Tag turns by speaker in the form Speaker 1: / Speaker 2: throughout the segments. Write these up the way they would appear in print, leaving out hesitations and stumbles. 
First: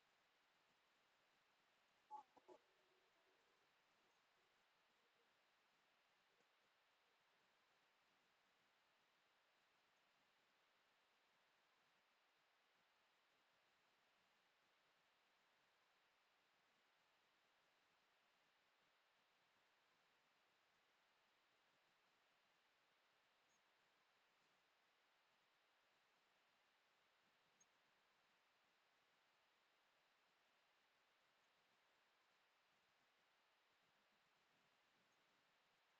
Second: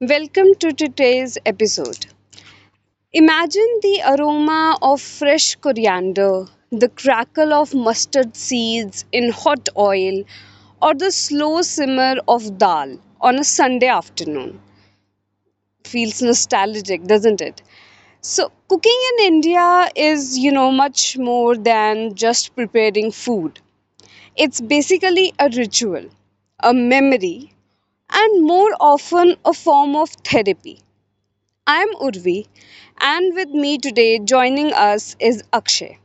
Speaker 1: Welcome to today's episode. Imagine the aroma of fresh coriander, the crackle of mustard seeds in hot oil, or the slow simmer of dal on a Sunday afternoon. Feels nostalgic, doesn't it? So, cooking in India is, much more than just preparing food. It's basically a ritual, a memory, and more often a form of therapy. I'm Urvi, and with me today joining us is Akshay.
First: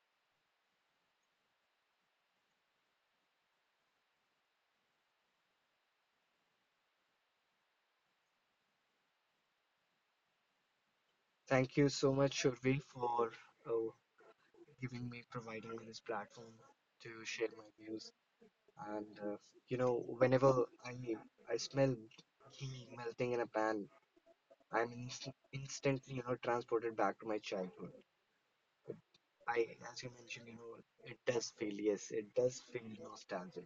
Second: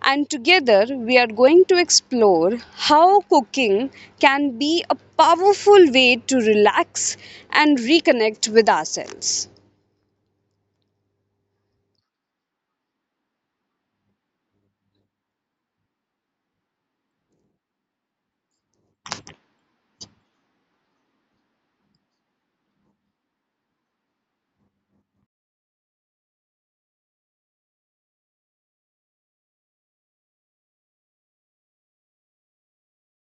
Speaker 1: And together we are going to explore how cooking can be a powerful way to relax and reconnect with ourselves.
Speaker 2: Thank you so much, Shurvi, for uh, providing me this platform to share my views. And uh, whenever I smell ghee melting in a pan, I'm instantly, you know, transported back to my childhood. I, as you mentioned, you know, yes, it does feel nostalgic.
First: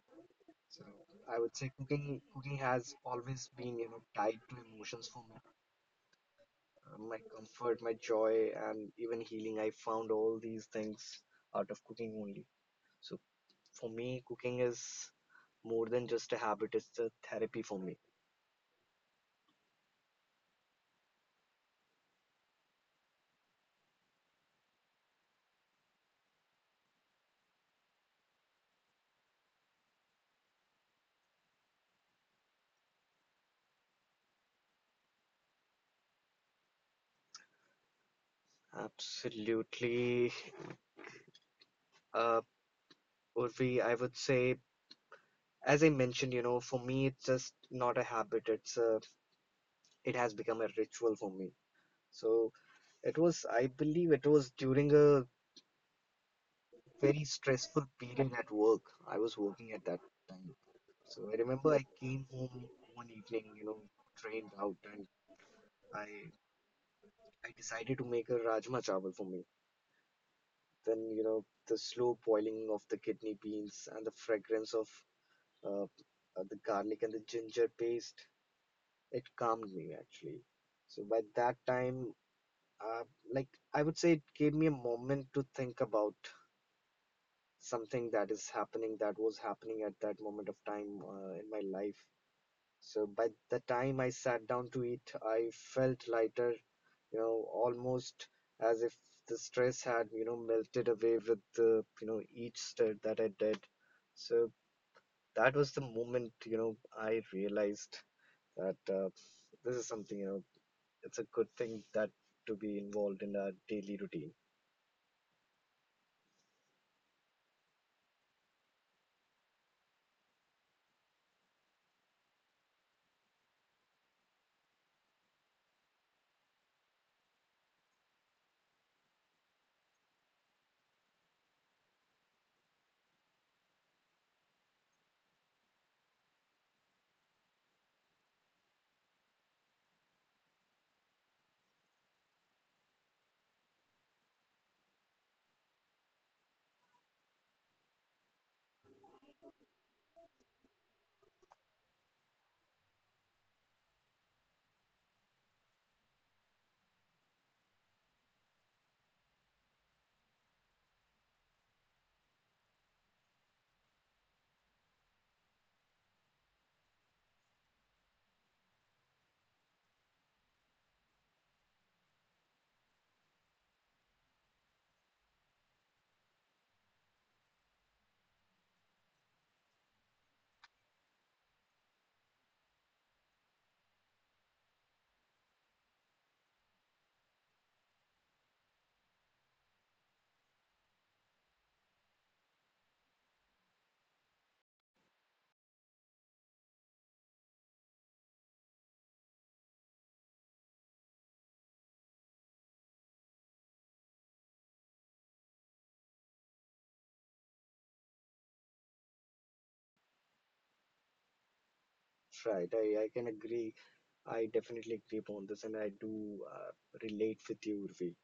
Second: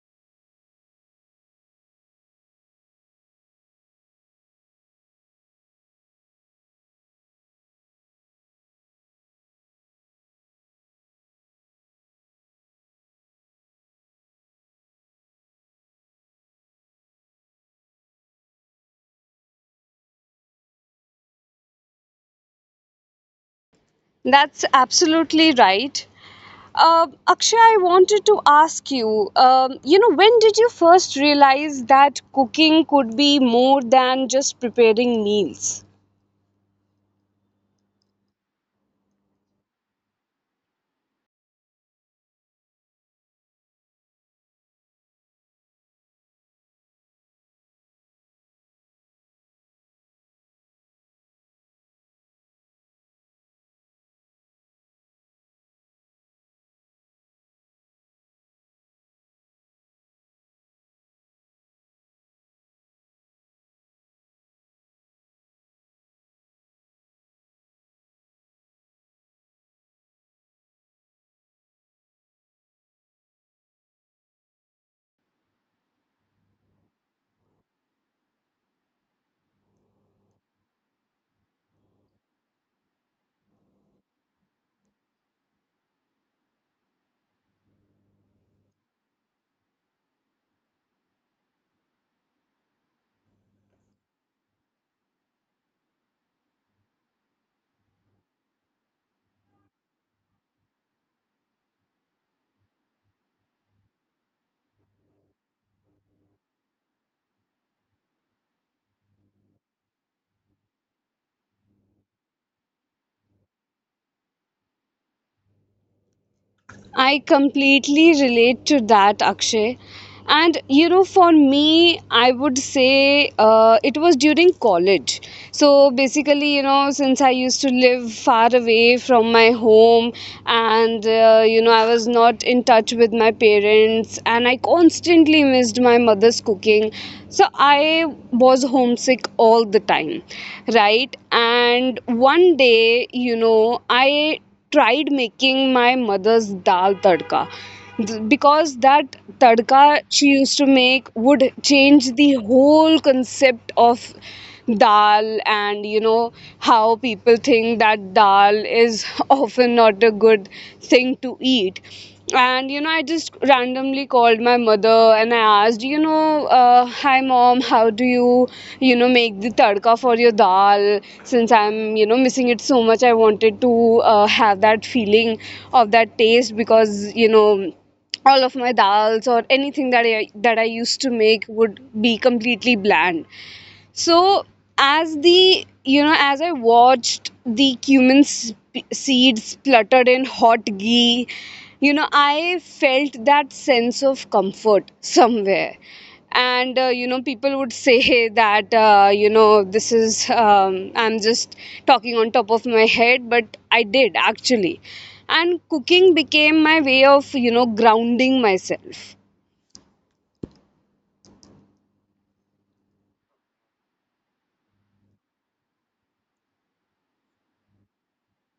Speaker 2: So I would say cooking has always been, you know, tied to emotions for me. My comfort, my joy, and even healing. I found all these things out of cooking only. So for me, cooking is more than just a habit, it's a therapy for me.
Speaker 1: That's absolutely right. Akshay, I wanted to ask you, you know, when did you first realize that cooking could be more than just preparing meals?
Speaker 2: Absolutely. Uh, Urvi, I would say, as I mentioned, you know, for me, it's just not a habit, it has become a ritual for me. So I believe it was during a very stressful period at work. I was working at that time. So I remember I came home one evening, you know, drained out, and I I decided to make a rajma chawal for me. Then, you know, the slow boiling of the kidney beans and the fragrance of uh, the garlic and the ginger paste, it calmed me actually. So by that time, uh, like I would say, it gave me a moment to think about something that is happening, that was happening at that moment of time in my life. So by the time I sat down to eat, I felt lighter, you know, almost as if the stress had melted away with each stir that I did. So that was the moment, you know, I realized that this is something, you know, it's a good thing that to be involved in our daily routine.
Speaker 1: I completely relate to that, Akshay. And you know, for me, I would say it was during college. So basically, you know, since I used to live far away from my home and, you know, I was not in touch with my parents and I constantly missed my mother's cooking. So I was homesick all the time, right? And one day, you know, I tried making my mother's dal tadka. Because that tadka she used to make would change the whole concept of dal, and you know how people think that dal is often not a good thing to eat. And you know, I just randomly called my mother and I asked, you know, hi mom, how do you, you know, make the tadka for your dal, since I'm, you know, missing it so much. I wanted to have that feeling of that taste, because you know, all of my dals or anything that I used to make would be completely bland. So as the, you know, as I watched the cumin seeds spluttered in hot ghee, you know, I felt that sense of comfort somewhere. And you know, people would say that you know, this is I'm just talking on top of my head, but I did actually. And cooking became my way of, you know, grounding myself.
Speaker 2: Right, I can agree. I definitely agree upon this, and I do relate with you, Urvi.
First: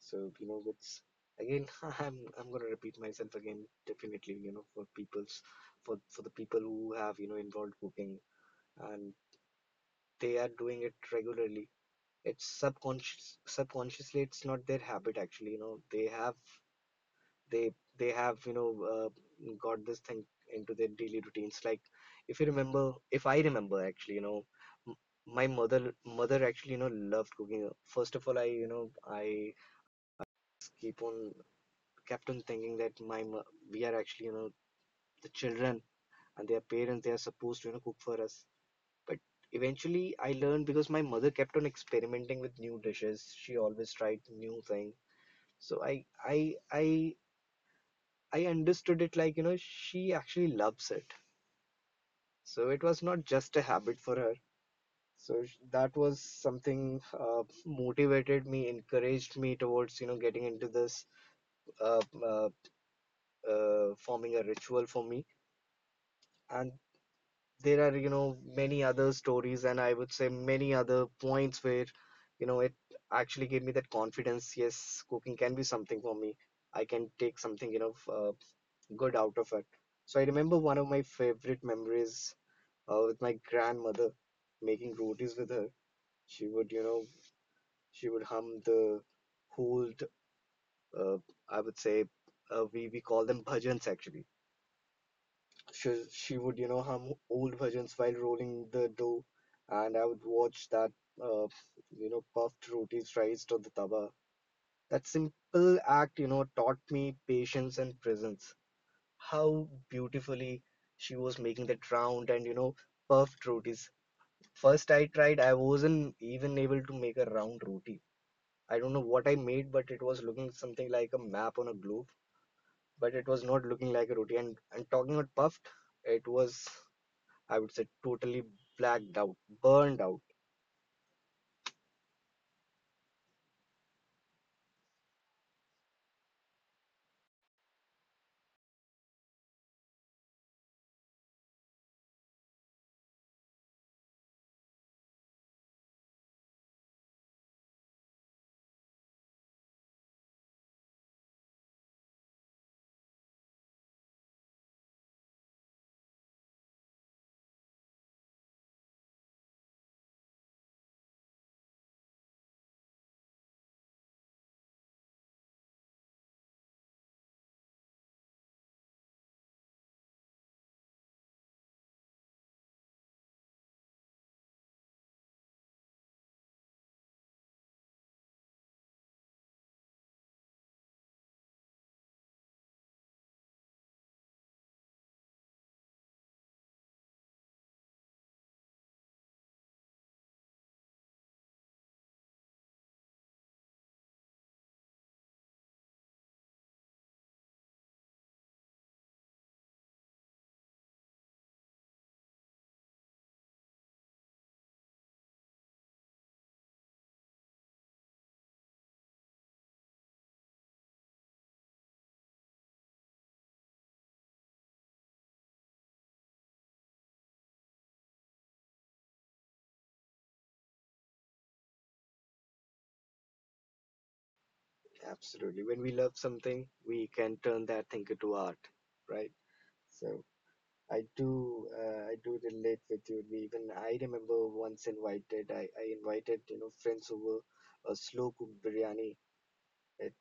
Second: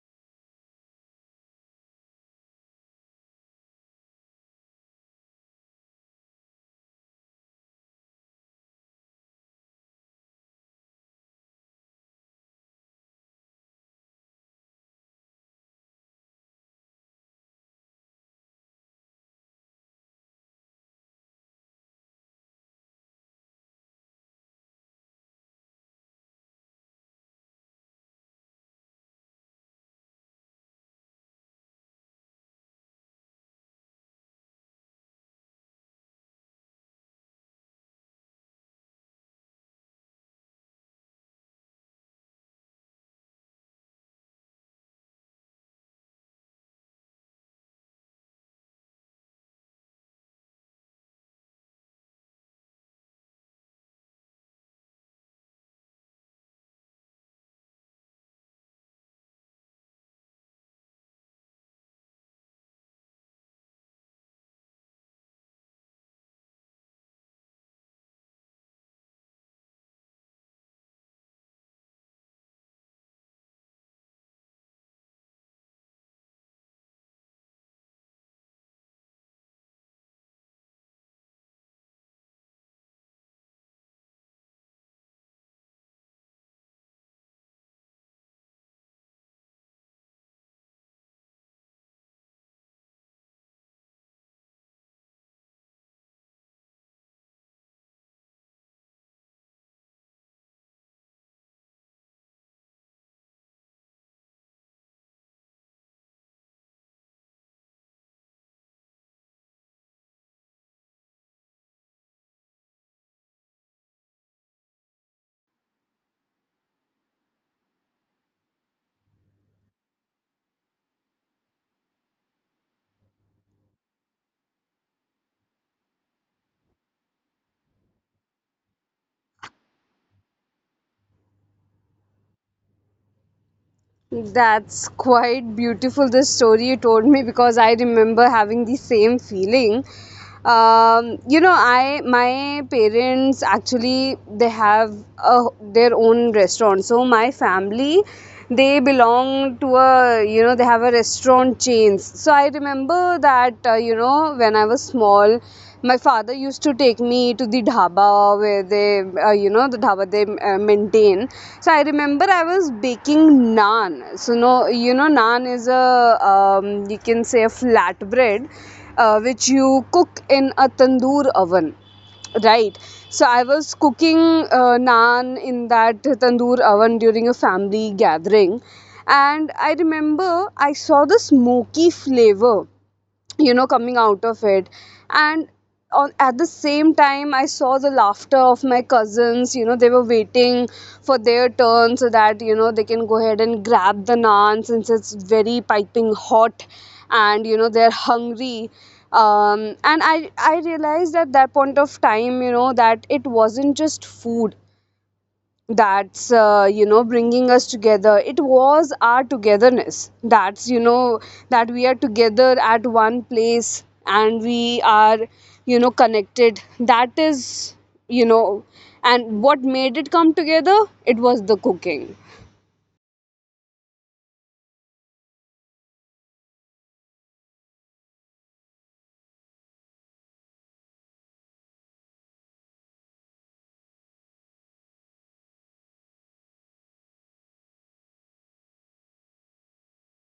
Speaker 2: So you know, it's again, I'm gonna repeat myself again. Definitely, you know, for the people who have, you know, involved cooking and they are doing it regularly. It's subconsciously. It's not their habit actually. You know, they they have, you know, got this thing into their daily routines. Like if I remember actually, you know. m- My mother, mother actually, you know, loved cooking. First of all, I keep on kept on thinking that my we are actually, you know, the children and their parents, they are supposed to, you know, cook for us. But eventually I learned, because my mother kept on experimenting with new dishes. She always tried new thing. So i i I understood it like, you know, she actually loves it. So it was not just a habit for her. So that was something uh, motivated me, encouraged me towards, you know, getting into this uh, uh, forming a ritual for me. And there are, you know, many other stories, and I would say many other points where, you know, it actually gave me that confidence. Yes, cooking can be something for me. I can take something, you know, good out of it. So I remember one of my favorite memories, with my grandmother, making rotis with her. she would you know she would hum the whole uh, I would say we call them bhajans actually. She would, you know, hum old bhajans while rolling the dough, and I would watch that uh, you know, puffed roti sliced on the tawa. That simple act, you know, taught me patience and presence. How beautifully she was making that round and, you know, puffed rotis. First I tried, I wasn't even able to make a round roti. I don't know what I made, but it was looking something like a map on a globe. But it was not looking like a roti. And talking about puffed, it was, I would say, totally blacked out, burned out.
Speaker 1: That's quite beautiful, the story you told me, because I remember having the same feeling. You know, I my parents actually, they have a, their own restaurant. So my family, they belong to a, you know, they have a restaurant chains. So I remember that, you know, when I was small, my father used to take me to the dhaba where they, you know, the dhaba they maintain. So I remember I was baking naan. So no, you know, naan is a, you can say, a flatbread, which you cook in a tandoor oven. Right. So I was cooking naan in that tandoor oven during a family gathering, and I remember I saw the smoky flavor, you know, coming out of it. And on, at the same time, I saw the laughter of my cousins. You know, they were waiting for their turn so that, you know, they can go ahead and grab the naan, since it's very piping hot and you know, they're hungry. And I realized at that point of time, you know, that it wasn't just food that's, you know, bringing us together. It was our togetherness that's, you know, that we are together at one place and we are, you know, connected. That is, you know, and what made it come together, it was the cooking.
Speaker 2: Absolutely. When we love something, we can turn that thing into art, right? So I do relate with you. We Even I remember once I invited, you know, friends over a slow cooked biryani. It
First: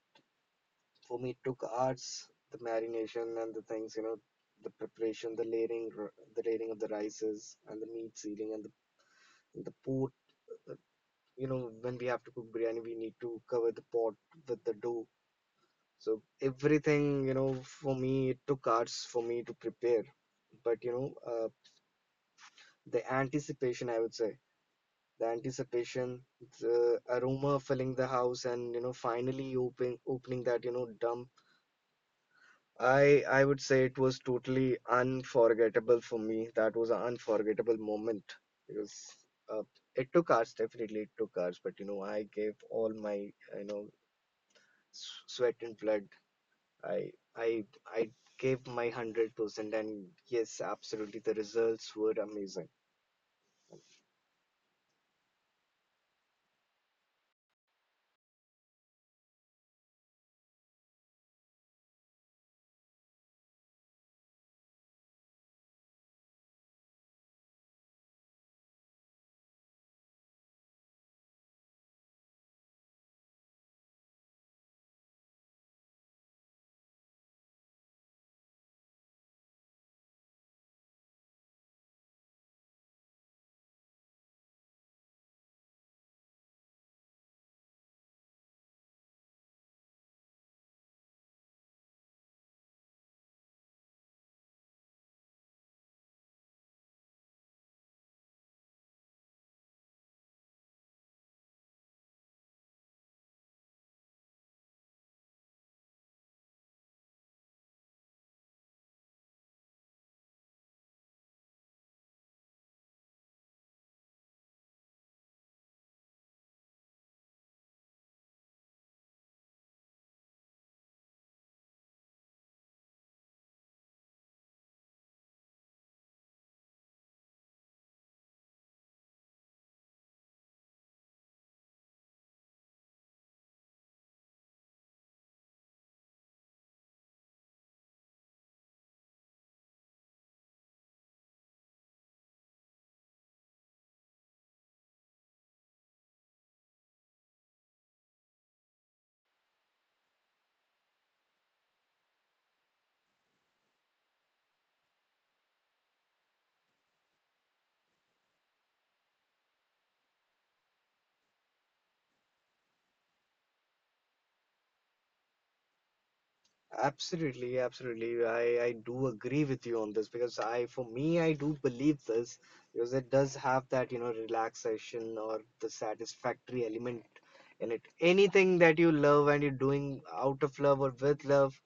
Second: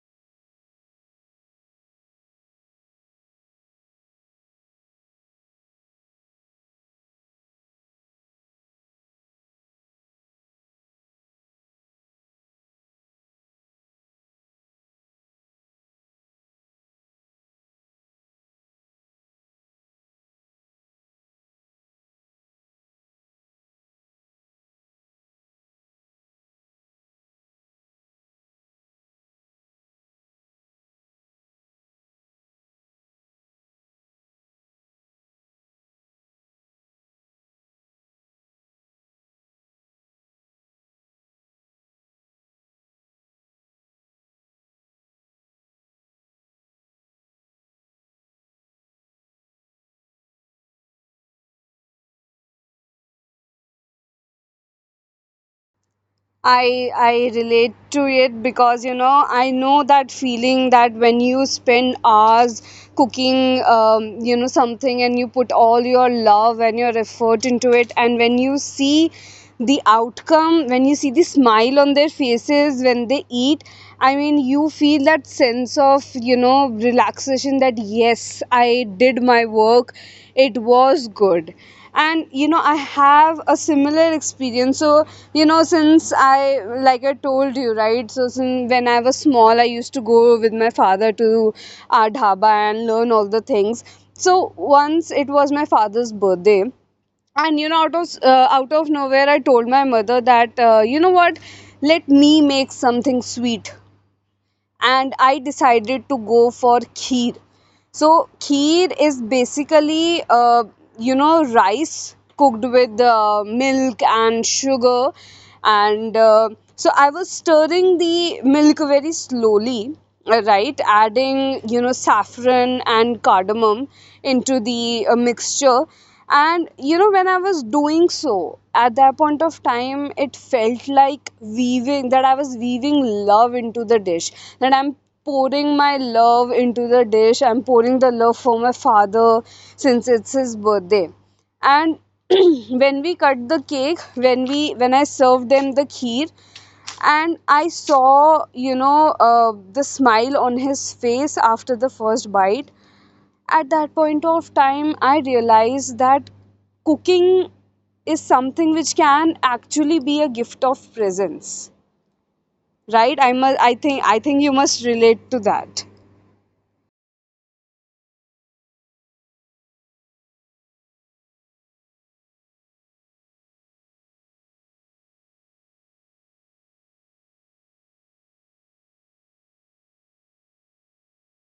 Speaker 2: For me it took hours, the marination and the things, you know, the preparation, the layering of the rices and the meat sealing and the pot. uh, You know, when we have to cook biryani, we need to cover the pot with the dough. So everything, you know, for me, it took hours for me to prepare. But you know, the anticipation, I would say, the anticipation, the aroma filling the house, and you know, finally opening that, you know, dump. I would say it was totally unforgettable for me. That was an unforgettable moment because, uh, it took hours, definitely it took hours. But you know, I gave all my, you know, sweat and blood. I I I gave my 100%, and yes, absolutely, the results were amazing.
Speaker 1: I relate to it because you know, I know that feeling that when you spend hours cooking you know, something, and you put all your love and your effort into it, and when you see the outcome, when you see the smile on their faces when they eat, I mean, you feel that sense of, you know, relaxation that yes, I did my work, it was good. And you know, I have a similar experience. So you know, since I, like I told you, right, so since when I was small, I used to go with my father to our dhaba and learn all the things. So once it was my father's birthday, and you know, out of nowhere, I told my mother that, you know what, let me make something sweet. And I decided to go for kheer. So kheer is basically, you know, rice cooked with milk and sugar, and so I was stirring the milk very slowly, right? Adding, you know, saffron and cardamom into the mixture. And you know, when I was doing so, at that point of time, it felt like weaving, that I was weaving love into the dish, that I'm pouring my love into the dish. I'm pouring the love for my father, since it's his birthday. And when we cut the cake, when I served them the kheer, and I saw, you know, the smile on his face after the first bite. At that point of time, I realized that cooking is something which can actually be a gift of presence, right? I must. I think. I think you must relate to that.
Speaker 2: Absolutely. I do agree with you on this because for me, I do believe this because it does have that, you know, relaxation or the satisfactory element in it. Anything that you love and you're doing out of love or with love,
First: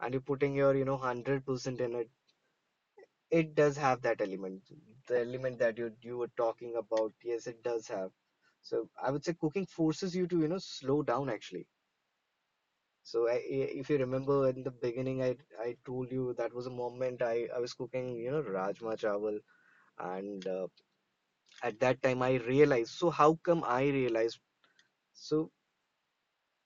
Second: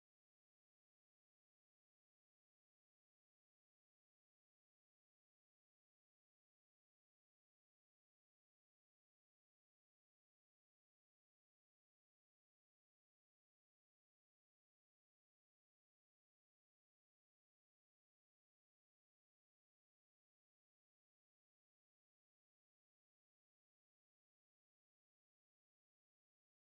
Speaker 2: and you're putting your, you know, 100%. It does have that element, the element that you were talking about. Yes, it does have. So I would say cooking forces you to, you know, slow down actually. So if you remember in the beginning, I told you that was a moment I was cooking, you know, rajma chawal, and at that time I realized. So how come I realized? So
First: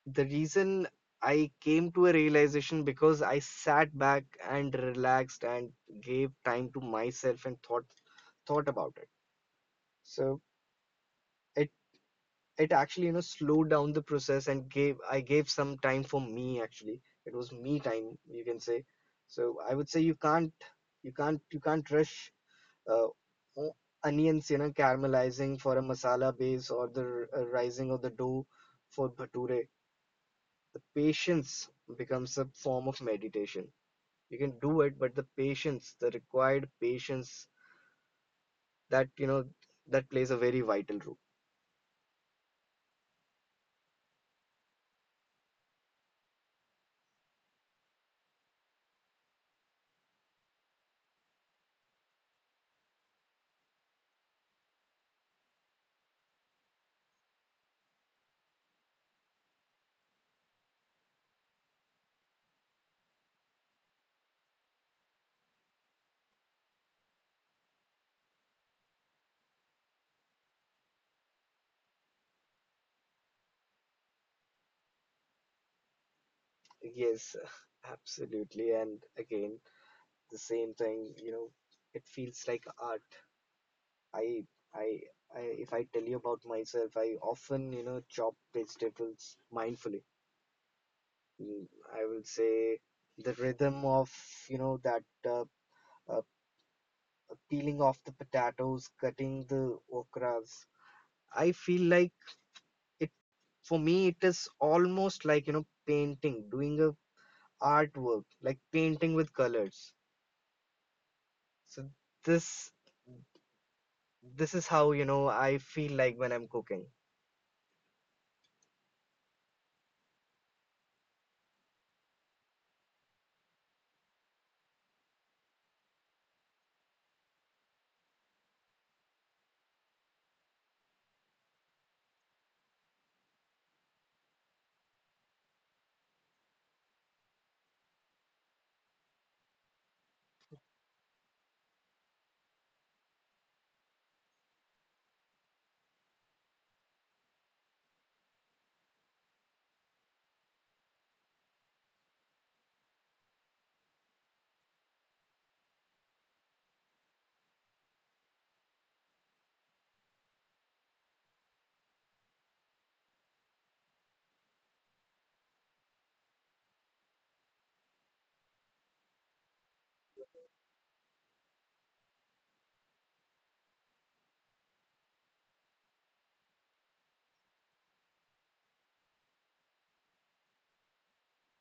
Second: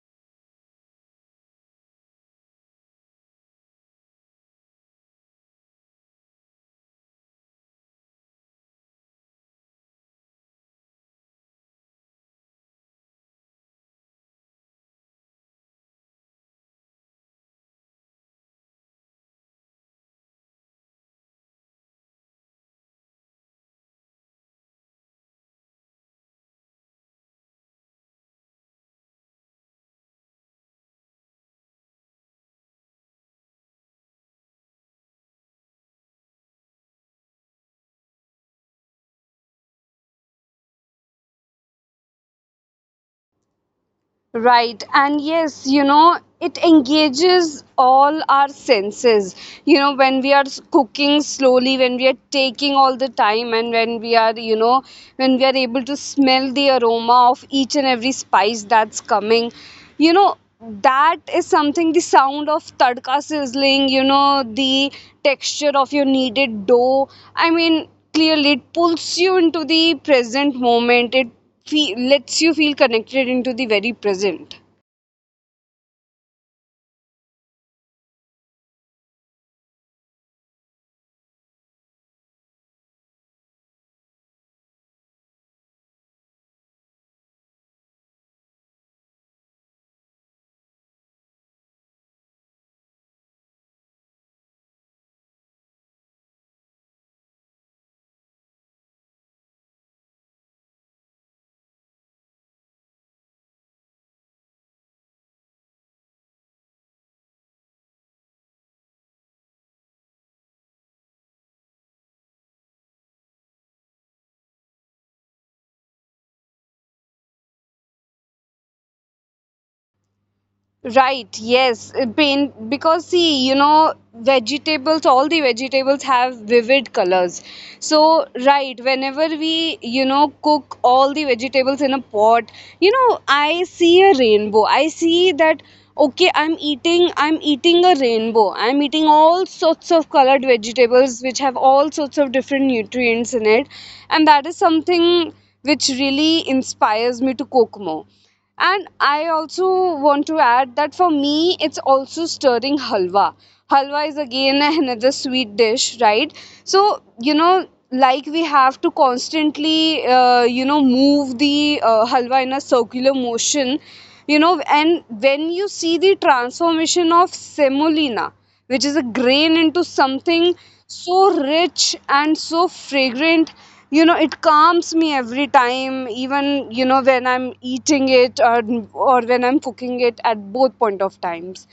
Speaker 2: the reason I came to a realization because I sat back and relaxed and gave time to myself and thought about it. So. it. It actually, you know, slowed down the process and gave I gave some time for me actually. It was me time, you can say. So I would say you can't rush uh, o- onions, you know, caramelizing for a masala base or the rising of the dough for bhature. The patience becomes a form of meditation. You can do it, but the required patience, that, you know, that plays a very vital role.
Speaker 1: Right, and yes, you know, it engages all our senses. You know, when we are cooking slowly, when we are taking all the time, and when we are, you know, when we are able to smell the aroma of each and every spice that's coming, you know, that is something, the sound of tadka sizzling, you know, the texture of your kneaded dough. I mean, clearly, it pulls you into the present moment. It lets you feel connected into the very present.
Speaker 2: Yes, absolutely. And again, the same thing, you know, it feels like art. i i I, if I tell you about myself, I often, you know, chop vegetables mindfully. Mm, I will say the rhythm of, you know, that uh, uh, peeling off the potatoes, cutting the okras. I feel like it, for me, it is almost like, you know, painting, doing a artwork, like painting with colors. So this, this is how, you know, I feel like when I'm cooking.
Speaker 1: Right, yes. Because see, you know, vegetables, all the vegetables have vivid colors. So, right, whenever we, you know, cook all the vegetables in a pot, you know, I see a rainbow. I see that, okay, I'm eating a rainbow. I'm eating all sorts of colored vegetables which have all sorts of different nutrients in it. And that is something which really inspires me to cook more. And I also want to add that for me, it's also stirring halwa. Halwa is again another sweet dish, right? So, you know, like we have to constantly, you know, move the halwa in a circular motion, you know, and when you see the transformation of semolina, which is a grain, into something so rich and so fragrant, you know, it calms me every time. Even, you know, when I'm eating it, or when I'm cooking it, at both point of times.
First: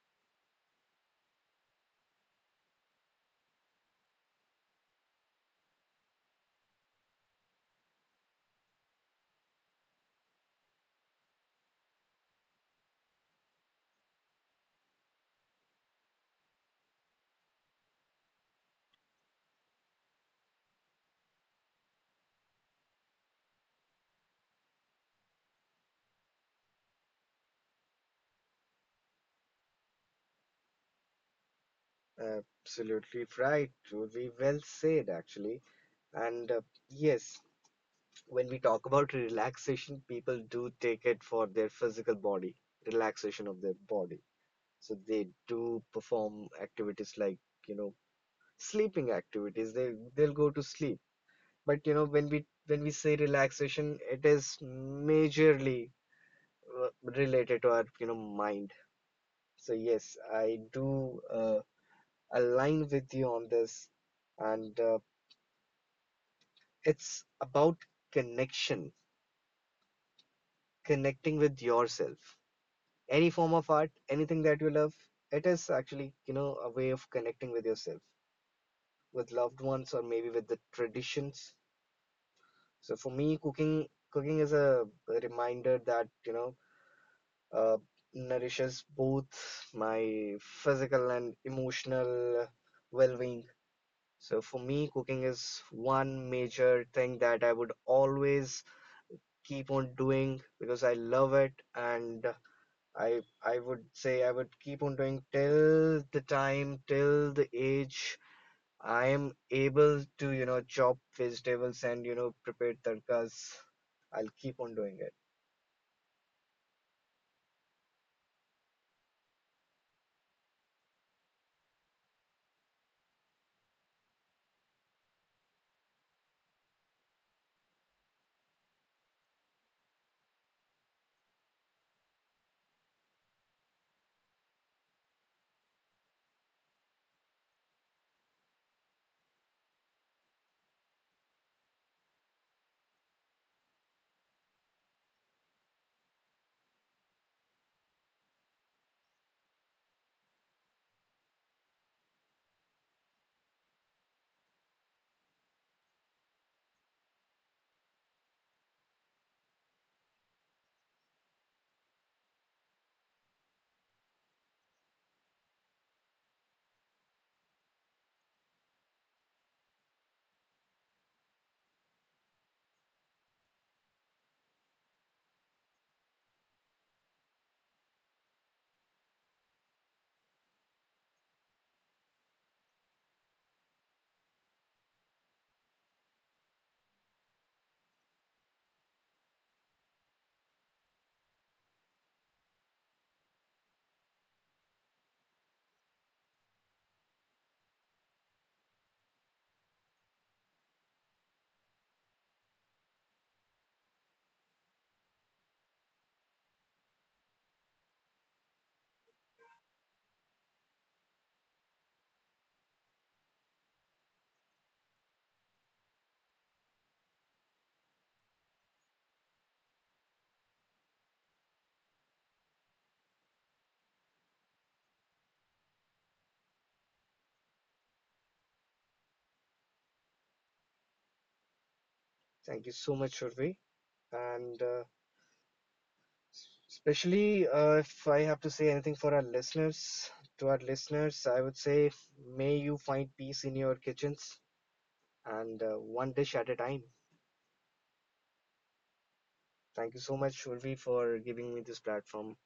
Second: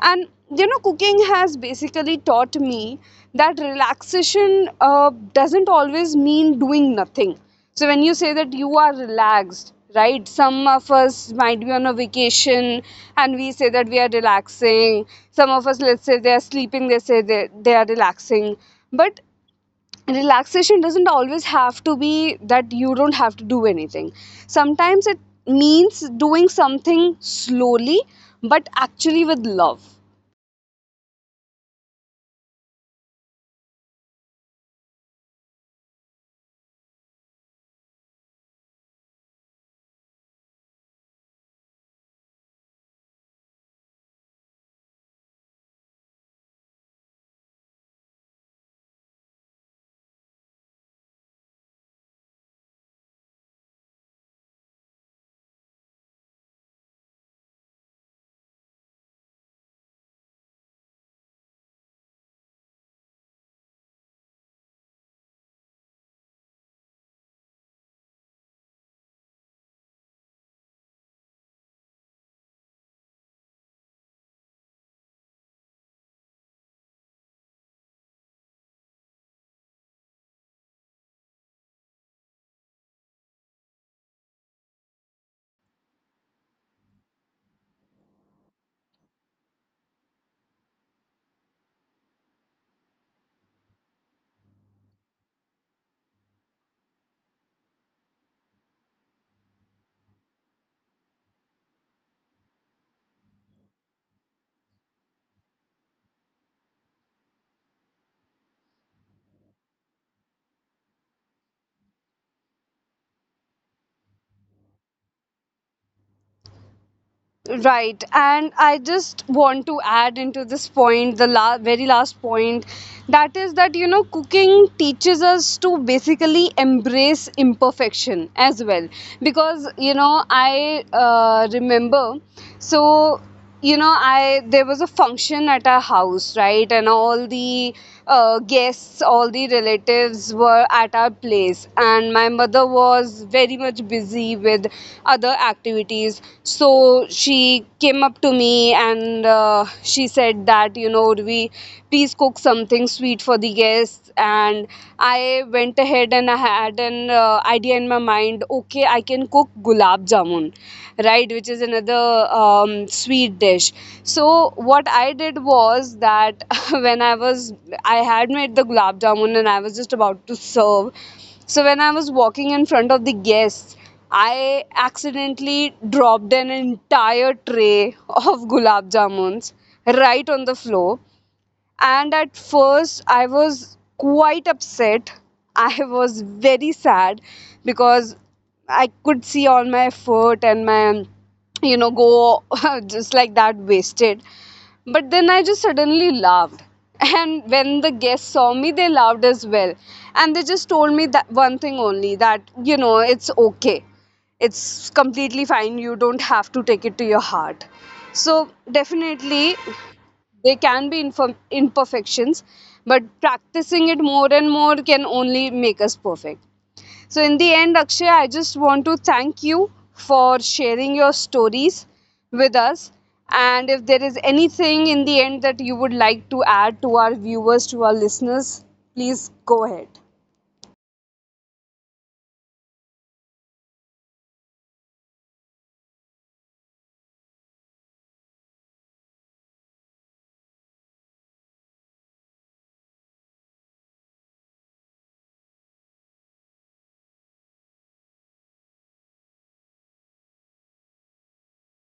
Speaker 1: And you know, cooking has basically taught me that relaxation doesn't always mean doing nothing. So when you say that you are relaxed, right? Some of us might be on a vacation and we say that we are relaxing. Some of us, let's say they are sleeping, they say they are relaxing. But relaxation doesn't always have to be that you don't have to do anything. Sometimes it means doing something slowly, but actually with love.
Speaker 2: Absolutely right. We Well said, actually. And yes, when we talk about relaxation, people do take it for their physical body, relaxation of their body. So they do perform activities like, you know, sleeping activities. They they'll go to sleep. But you know, when we say relaxation, it is majorly uh, related to our, you know, mind. So yes, I do align with you on this, and it's about connection, connecting with yourself. Any form of art, anything that you love, it is actually, you know, a way of connecting with yourself, with loved ones, or maybe with the traditions. So for me, cooking is a reminder that, you know, uh, nourishes both my physical and emotional well-being. So for me, cooking is one major thing that I would always keep on doing because I love it. And I would say I would keep on doing till the time, till the age I am able to, you know, chop vegetables and, you know, prepare tadkas. I'll keep on doing it.
Speaker 1: Right, and I just want to add into this point the very last point, that is that you know, cooking teaches us to basically embrace imperfection as well, because you know, I remember, so you know, I there was a function at our house, right? And all the guests, all the relatives were at our place, and my mother was very much busy with other activities. So she came up to me and she said that, you know, we, please cook something sweet for the guests. And I went ahead and I had an idea in my mind, okay, I can cook gulab jamun, right, which is another um, sweet dish. So what I did was that when I was, I had made the gulab jamun and I was just about to serve. So when I was walking in front of the guests, I accidentally dropped an entire tray of gulab jamuns right on the floor. And at first, I was quite upset. I was very sad because I could see all my effort and my, you know, go just like that wasted. But then I just suddenly laughed. And when the guests saw me, they laughed as well. And they just told me that one thing only, that, you know, it's okay. It's completely fine. You don't have to take it to your heart. So, definitely, they can be imperfections, but practicing it more and more can only make us perfect. So, in the end, Akshay, I just want to thank you for sharing your stories with us. And if there is anything in the end that you would like to add to our viewers, to our listeners, please go ahead.
Speaker 2: Thank you so much, Shurvi. And especially if I have to say anything to our listeners, I would say may you find peace in your kitchens, and one dish at a time. Thank you so much, Shurvi, for giving me this platform.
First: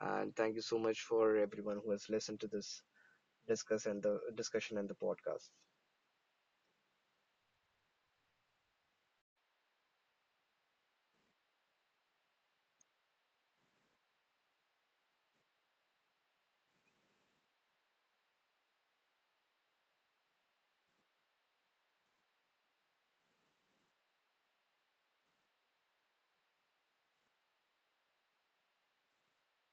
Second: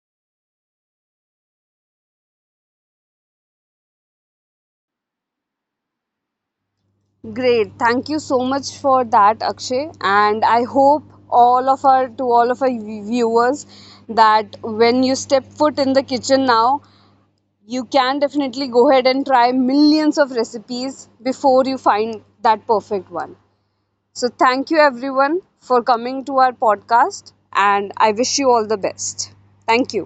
Speaker 2: And thank you so much for everyone who has listened to this discussion and the podcast.
Speaker 1: Great. Thank you so much for that, Akshay. And I hope all of our to all of our viewers that when you step foot in the kitchen now, you can definitely go ahead and try millions of recipes before you find that perfect one. So, thank you everyone for coming to our podcast, and I wish you all the best. Thank you.